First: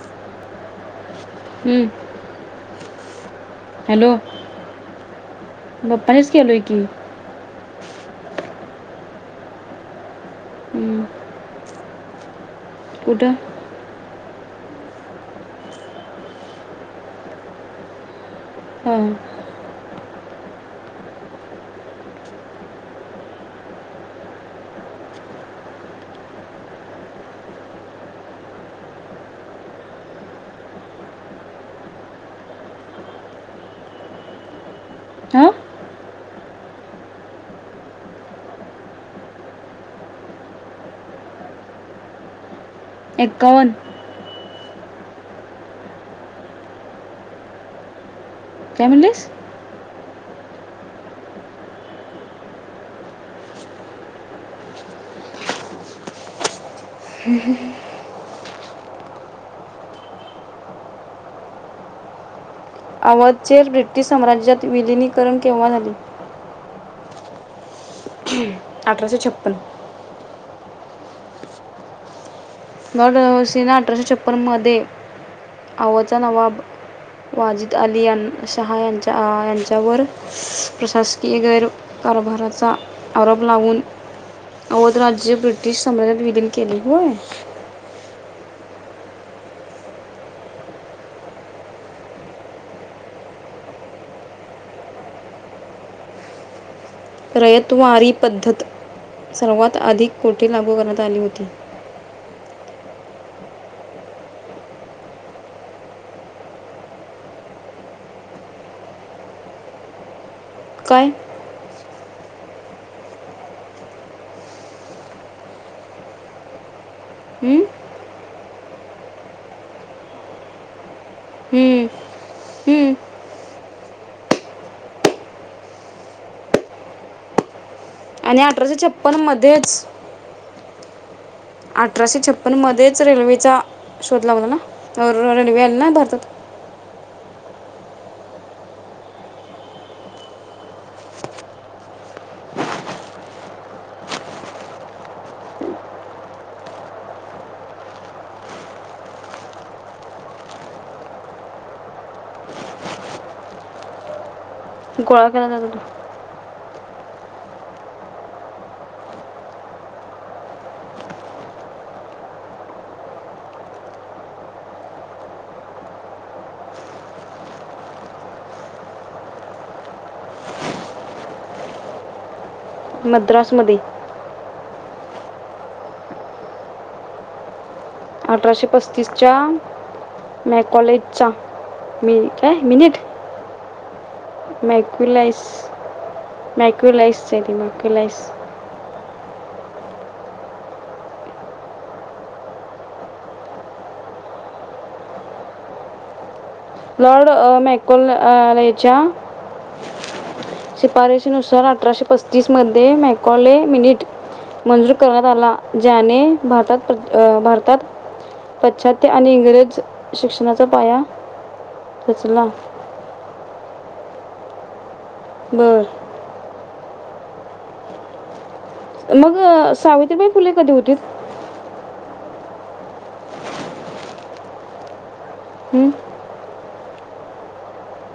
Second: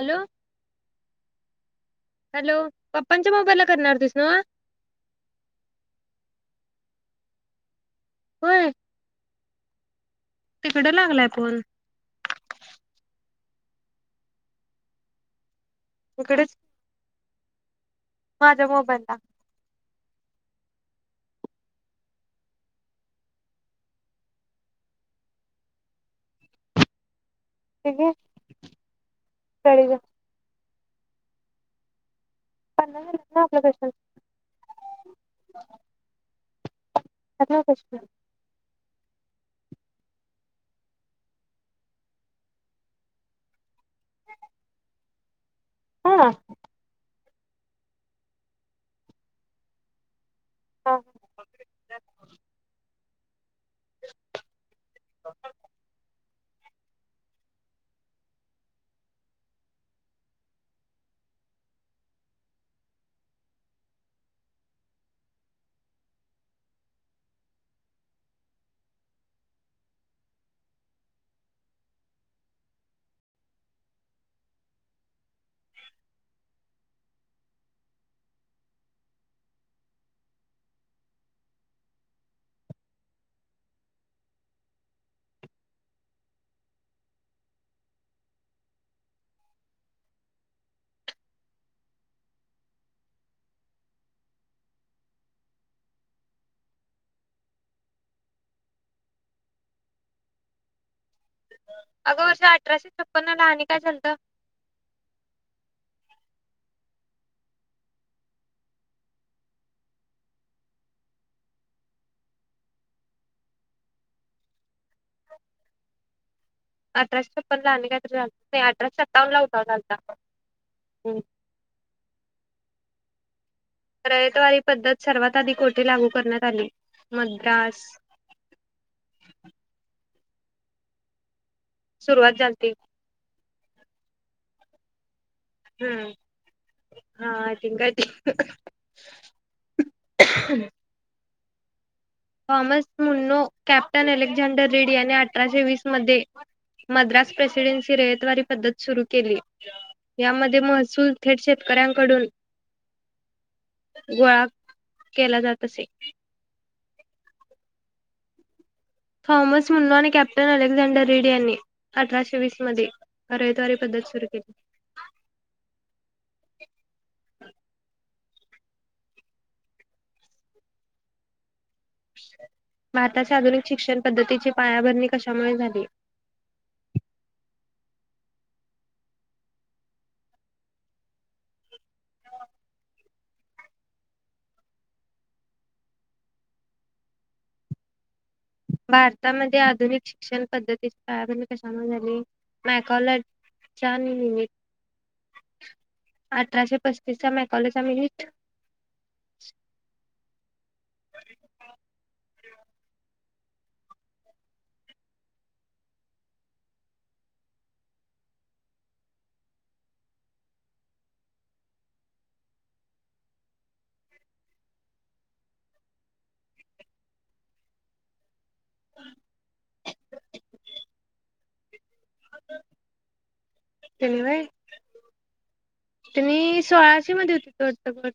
Hello ह hello पप्पांच्या मोबाईलला करणार हॅलो होतीस नव्ह बप्पानीच केलोय की [inaudible] होय तिकड हं, लागलाय पोल त् तिकडचं माझ्या हां मोबाईलला [unintelligible] कळे ग हां [unintelligible] एकावन्न हां काय म्हणलीस? हां [inaudible] हं हं हं आवाजचेर ब्रिटिश साम्राज्यात विलीिनीकरण केव्हा झाले अठराशे छप्पन [unintelligible] सेना अठराशे छपन्नमध्ये अवधचा नवाब वाजीद अली यांना शाह यांच्या यांच्यावर प्रशासकीय गैरकारभाराचा आरोप लावून अवधराज्य ब्रिटिश साम्राज्यात विलीन केले होय. रयतवारी पद्धत सर्वात अधिक कोटी लागू करत चाली होती अगं वर्षा अठराशे छप्पनला आनी काय झालतं? काय? अठराशे हं? छप्पन्नला आणि काही तरी झालत अठराशे सत्तावन्नला उठाव झालता. हम्म हं. हम्म. रयतवारी पद्धत सर्वात आधी कोठे लागू करण्यात आली? मद्रास. आणि अठराशे छप्पन्न मध्येच अठराशे सुरुवात छप्पन्न झालती मदेच रेल्वेचा शोध लावला ना? [unintelligible] रेल्वे आली ना हम्म भारतात? हा थिंक काय ते Thomas Munro captain Alexander Read यांनी अठराशे वीस मध्ये मद्रास प्रेसिडेन्सी रयतवारी पद्धत सुरू केली. यामध्ये महसूल थेट शेतकऱ्यांकडून गोळा गोळा केला जात होत. थॉमस मुन्नो आणि कॅप्टन अलेक्झांडर रेडी यांनी अठराशे वीस मध्ये रयतवारी पद्धत सुरू केली. भारताचे आधुनिक मद्रासमध्ये शिक्षण पद्धतीचे पाया भरणी कशामुळे झाली? अठराशे पस्तीसच्या मॅकॉलेजचा मी काय मिनिट मॅक्युलाईस मॅक्युलाइस हाय ते मॅक्युलाईस. भारतामध्ये आधुनिक शिक्षण पद्धतीत पाया भरणी कशामुळे झाली? मॅकाॅलॉजीच्या निमि लॉर्ड अ मॅको अ लेच्या शिफारशीनुसार अठराशे पस्तीस मध्ये माय कॉले मिनिट मंजूर करण्यात आला ज्याने भारतात प्र अ भारतात पाश्चात्य आणि इंग्रज शिक्षणाचा पाया रचला. बर. मग सावित्रीबाई फुले कधी होतीत? तेनी व्हय तुम्ही सोळाशे मध्ये होतीत वाटत बघ.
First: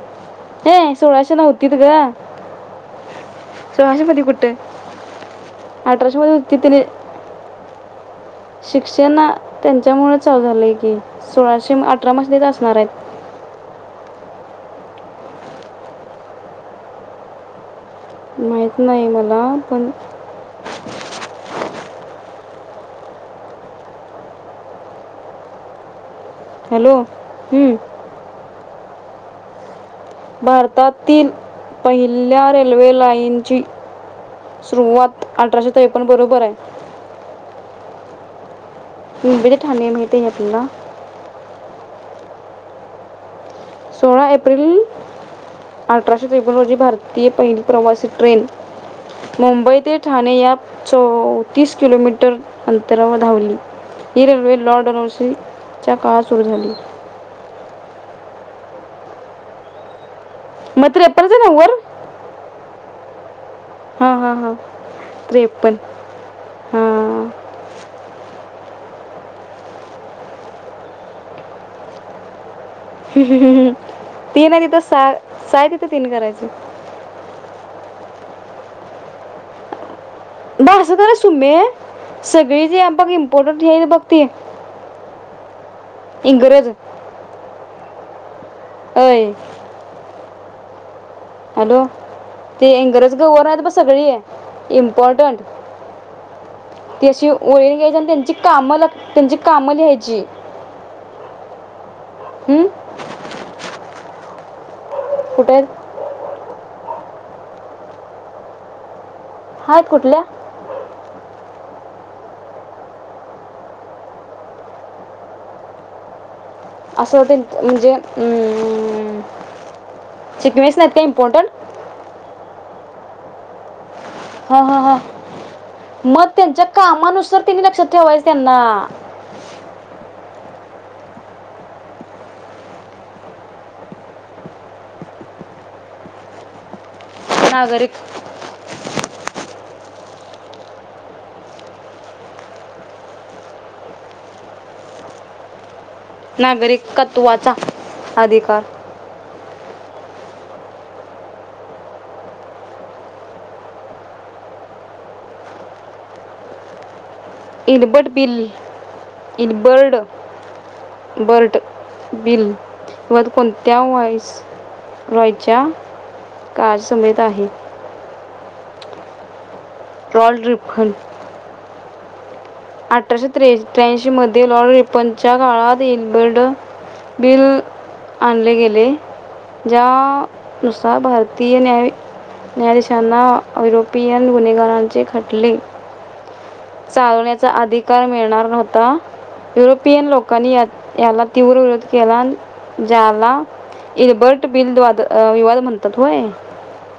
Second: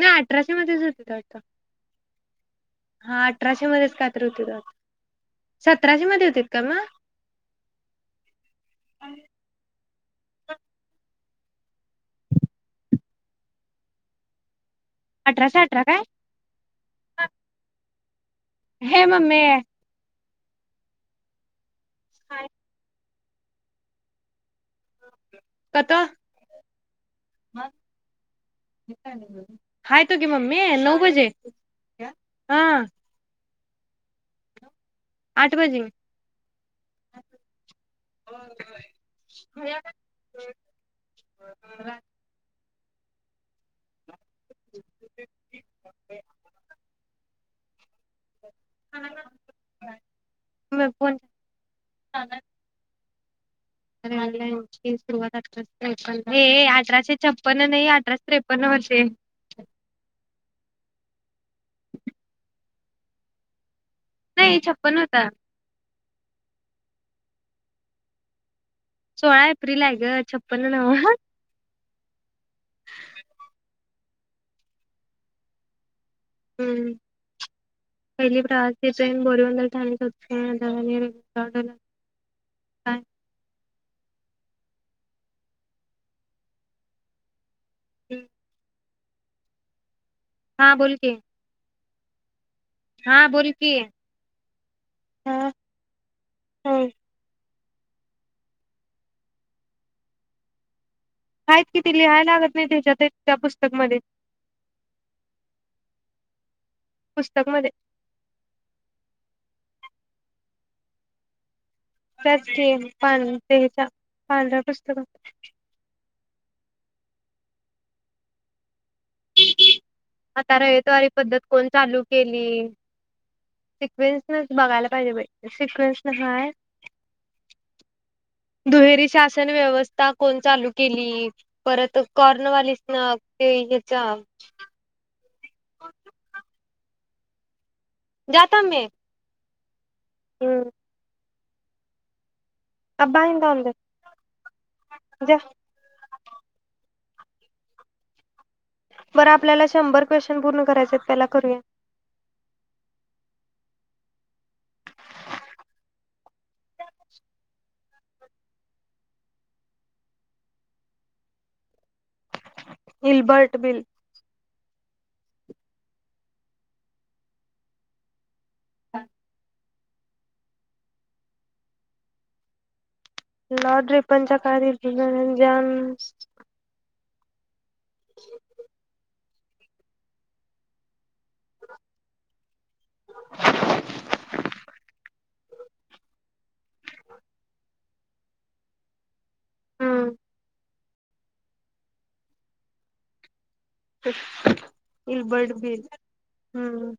नाही अठराशे मध्येच हे होतीत सोळाशे वाटत ला होतीत ग हां अठराशे मध्येच सोळाशे काय तर मध्ये होतीत कुठं वाटत सतराशे अठराशे मध्ये होतीत का म? शिक्षणा त्यांच्या त्यामुळ चालू झालंय की सोळाशे अठरा मध्येच असणार आहेत. अठराशे अठरा काय? माहित हे नाही मम्मी मला पण हाय. कता हॅलो हम्म हे काय नवीन आणि भारतातील पहिल्या हा रेल्वे लाईन ची सुरुवात आठ अठराशे बजे त्रेपन्न बरोबरय. होय व्हय. पिंपरी ठाणे माहिती आहे आपल्याला? ब सोळा एप्रिल अठराशे त्रेपन्न रोजी भारतीय पहिली प्रवासी ट्रेन मुंबई ते ठाणे या फोन चौतीस किलोमीटर अंतरावर धावीला ऑनलाइन ची सुरुवात पण अठराशे काळात त्रेपन्न एक सुरू ए ए झाली अठराशे छप्पन्न नाही अठराशे त्रेपणं वर्ष ये म त्रेपनच नव [inaudible] हां हां हां नाही छप्पन होता त्रेपन्न हां सोळा एप्रिल आहे ग छप्पन नव तीन आणि सहा सहा तिथ तीन करायच पहिली प्रवासी ट्रेन बोरीवंदलच्या अलीकडं उत बारशात हाय ना सुमे सगळी जॅम्पक इम्पॉर्टंट ये ये बघती ये. इंग्रज हम् अय हा बोल की. हलो ते इंगरज हा गवर बोल आहेत बघ की सगळी हा इम्पॉटंट हो ती अशी वही घ्यायची आणि त्यांची काम लक त्यांची कामं लिहायची. हायात कि ति लिहाय लागत नाही हं? त्याच्यात त्या पुस्तक मध्ये फुटलं पुस्तक मध्ये हायत कुठल्या? त्याच की ते हेच्या च्या पांढऱ्या पुस्तकात. असं होत म्हणजे अ आता रयतवारी पद्धत कोण चालू केली. प्रिन्स नेस हां हां बघायला हां पाहिजे बाई. सिकवेन्स न मग हाय त्यांच्या कामानुसार त्यांनी लक्षात ठेवायचं त्यांना दुहेरी शासन व्यवस्था फोन चालू केली. परत कॉर्नवालीस ना ते हेचा [unintelligible] नागरिक जातो मी हम्म अबा हे लावून द्या. जा नागरिकत्वाचा अधिकार बरं आपल्याला शंभर क्वेश्चन पूर्ण करायचे आहेत पहिला करूया. इनबड बिल, इनबर्ड, बर्ड, बिल वर इल्बर्ट कोणत्या बिल व्हाईस रॉयच्या कारसमेत आहे. [inaudible] टॉल ड्रीप खन अठराशे लॉर्ड रिपनच्या त्रे-त्र्याऐंशीमध्ये लॉर्ड काळात रिपनच्या काळात एलबर्ड बिल आणले गेले ज्यानुसार भारतीय न्याय न्यायाधीशांना युरोपियन गुन्हेगारांचे खटले चावण्या चा अधिकार मिळणार नव्हता युरोपियन हम्म लोकांनी या - याला तीव्र विरोध केला ज्याला इलबर्ट बिल्ट वाद इल्बर्ट विवाद बिल म्हणतात होय. हम्म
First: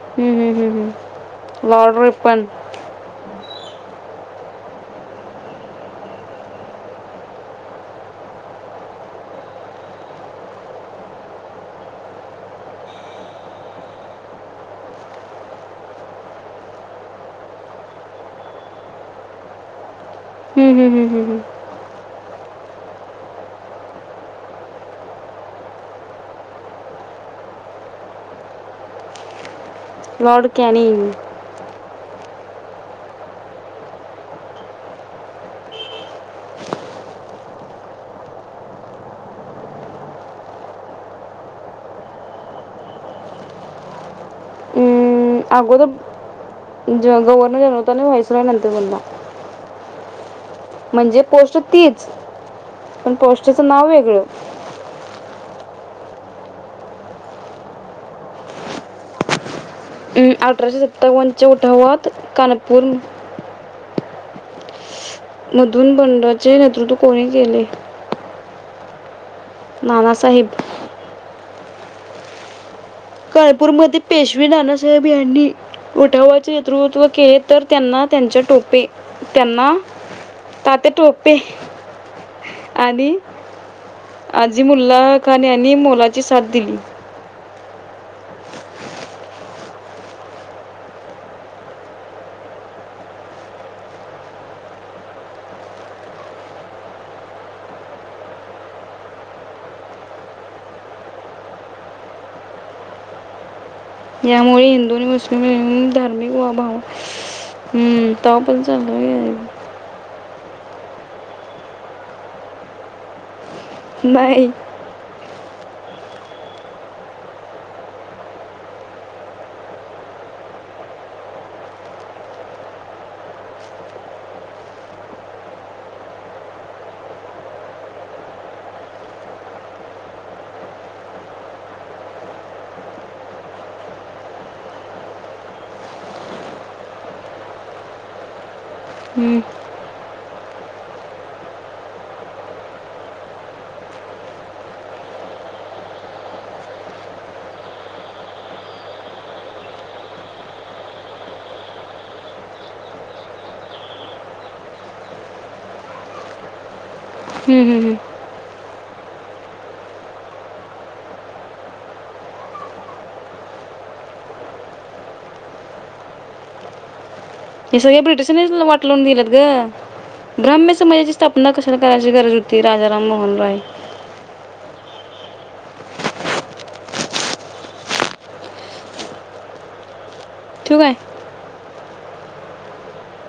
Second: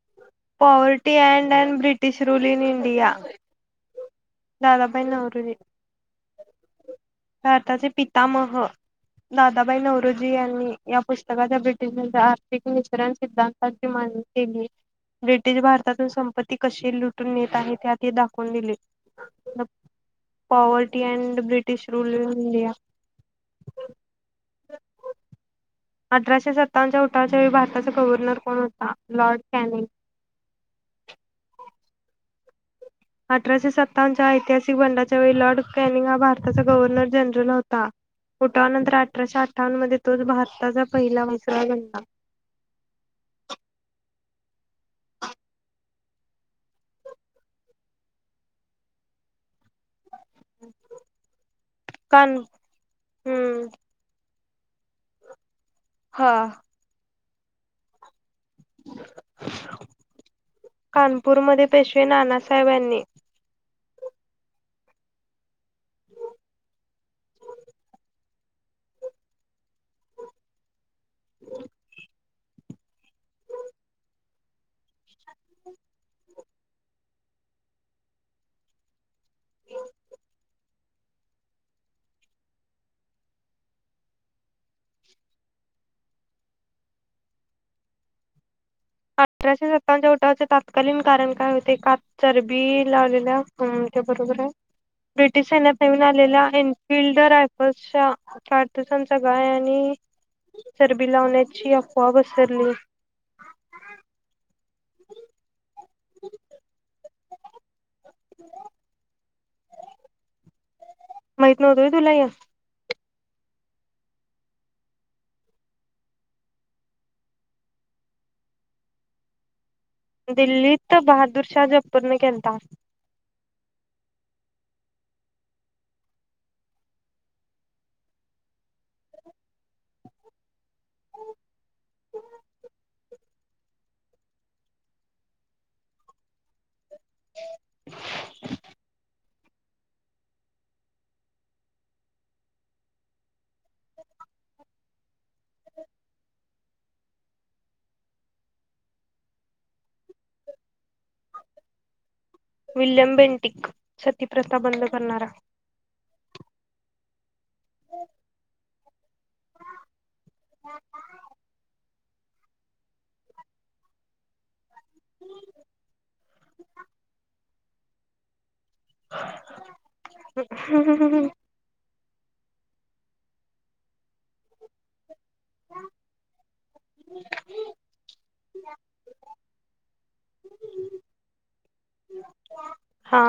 हम्म, हम्म, हम्म, पॉवर्टी अँड हम्म. N Lord British Ripon rule in India Dadabhai Naoroji भारताचे पितामह दादाबाई नौरोजी यांनी या पुस्तकाच्या ब्रिटिशांच्या आर्थिक निसरण सिद्धांताची मांडणी केली ब्रिटिश भारतातून संपत्ती कशी लुटून येत आहे त्यात दाखवून दिले. [inaudible] हम्म, हम्म, पॉवर्टी हम्म, हम्म, अँड हम्म. ब्रिटिश रूल इन इंडिया अठराशे सत्तावन्नच्या उठावच्या वेळी भारताचा गव्हर्नर कोण होता? लॉर्ड कॅनिगं लॉड कॅनीगं अठराशे सत्तावन्नच्या ऐतिहासिक बंडाच्या वेळी लॉर्ड कनिंग हा भारताचा गव्हर्नर जनरल होता, उठावा नंतर अठराशे अठ्ठावन्न मध्ये तोच भारताचा पहिला व्हाईस रॉय बनला. अगोदर ज गव्हर्नर जनरल होता आणि व्हॉईस रॉय नंतर बनला. म्हणजे पोस्ट तीच कान पण हम्म पोस्टचं नाव वेगळं हा [inaudible] अ अठराशे सत्तावन्नच्या कानपूरमध्ये पेशवे उठावात नानासाहेब कानपूर यांनी मधु बंडाचे नेतृत्व कोणी केले? नानासाहेब कालपूरमध्ये पेशवी नानासाहेब यांनी उठावाचे नेतृत्व केले. तर त्यांना त्यांच्या टोपे त्यांना तात्या टोपे आणि आजी मुल्ला खान यांनी मोलाची साथ दिली. शे सत्तावन्न उठावाचे तत्कालीन कारण काय होते? का चरबी लावलेल्याहूं ते बरोबर आहे ब्रिटिश सैन्यात नवीन आलेल्या एनफिल्ड रायफल्सच्या चार दिवसांच्या गायने चरबी लावण्याची अफवा पसरली यामुळे हिंदू आणि मुस्लिम अअ धार्मिक वभाव हं‌ तवापण चालय व्हय माहित नव्हतं होतं तुला य नाही दिल्लीत बहादूर शाह जपूरने केलता [inaudible] हम्म, [inaudible] विल्यम बेंटिक सती प्रथा बंद करणारा हूं हूं हूं [inaudible] हे सगळे ब्रिटिशीस वाट [unintelligible] गेल्यात गं ब्राम्ह समाजाची स्थापना कशाला करायची? काय गरज होती राजा राम मोहन राय [unintelligible] ठिवु काय? हा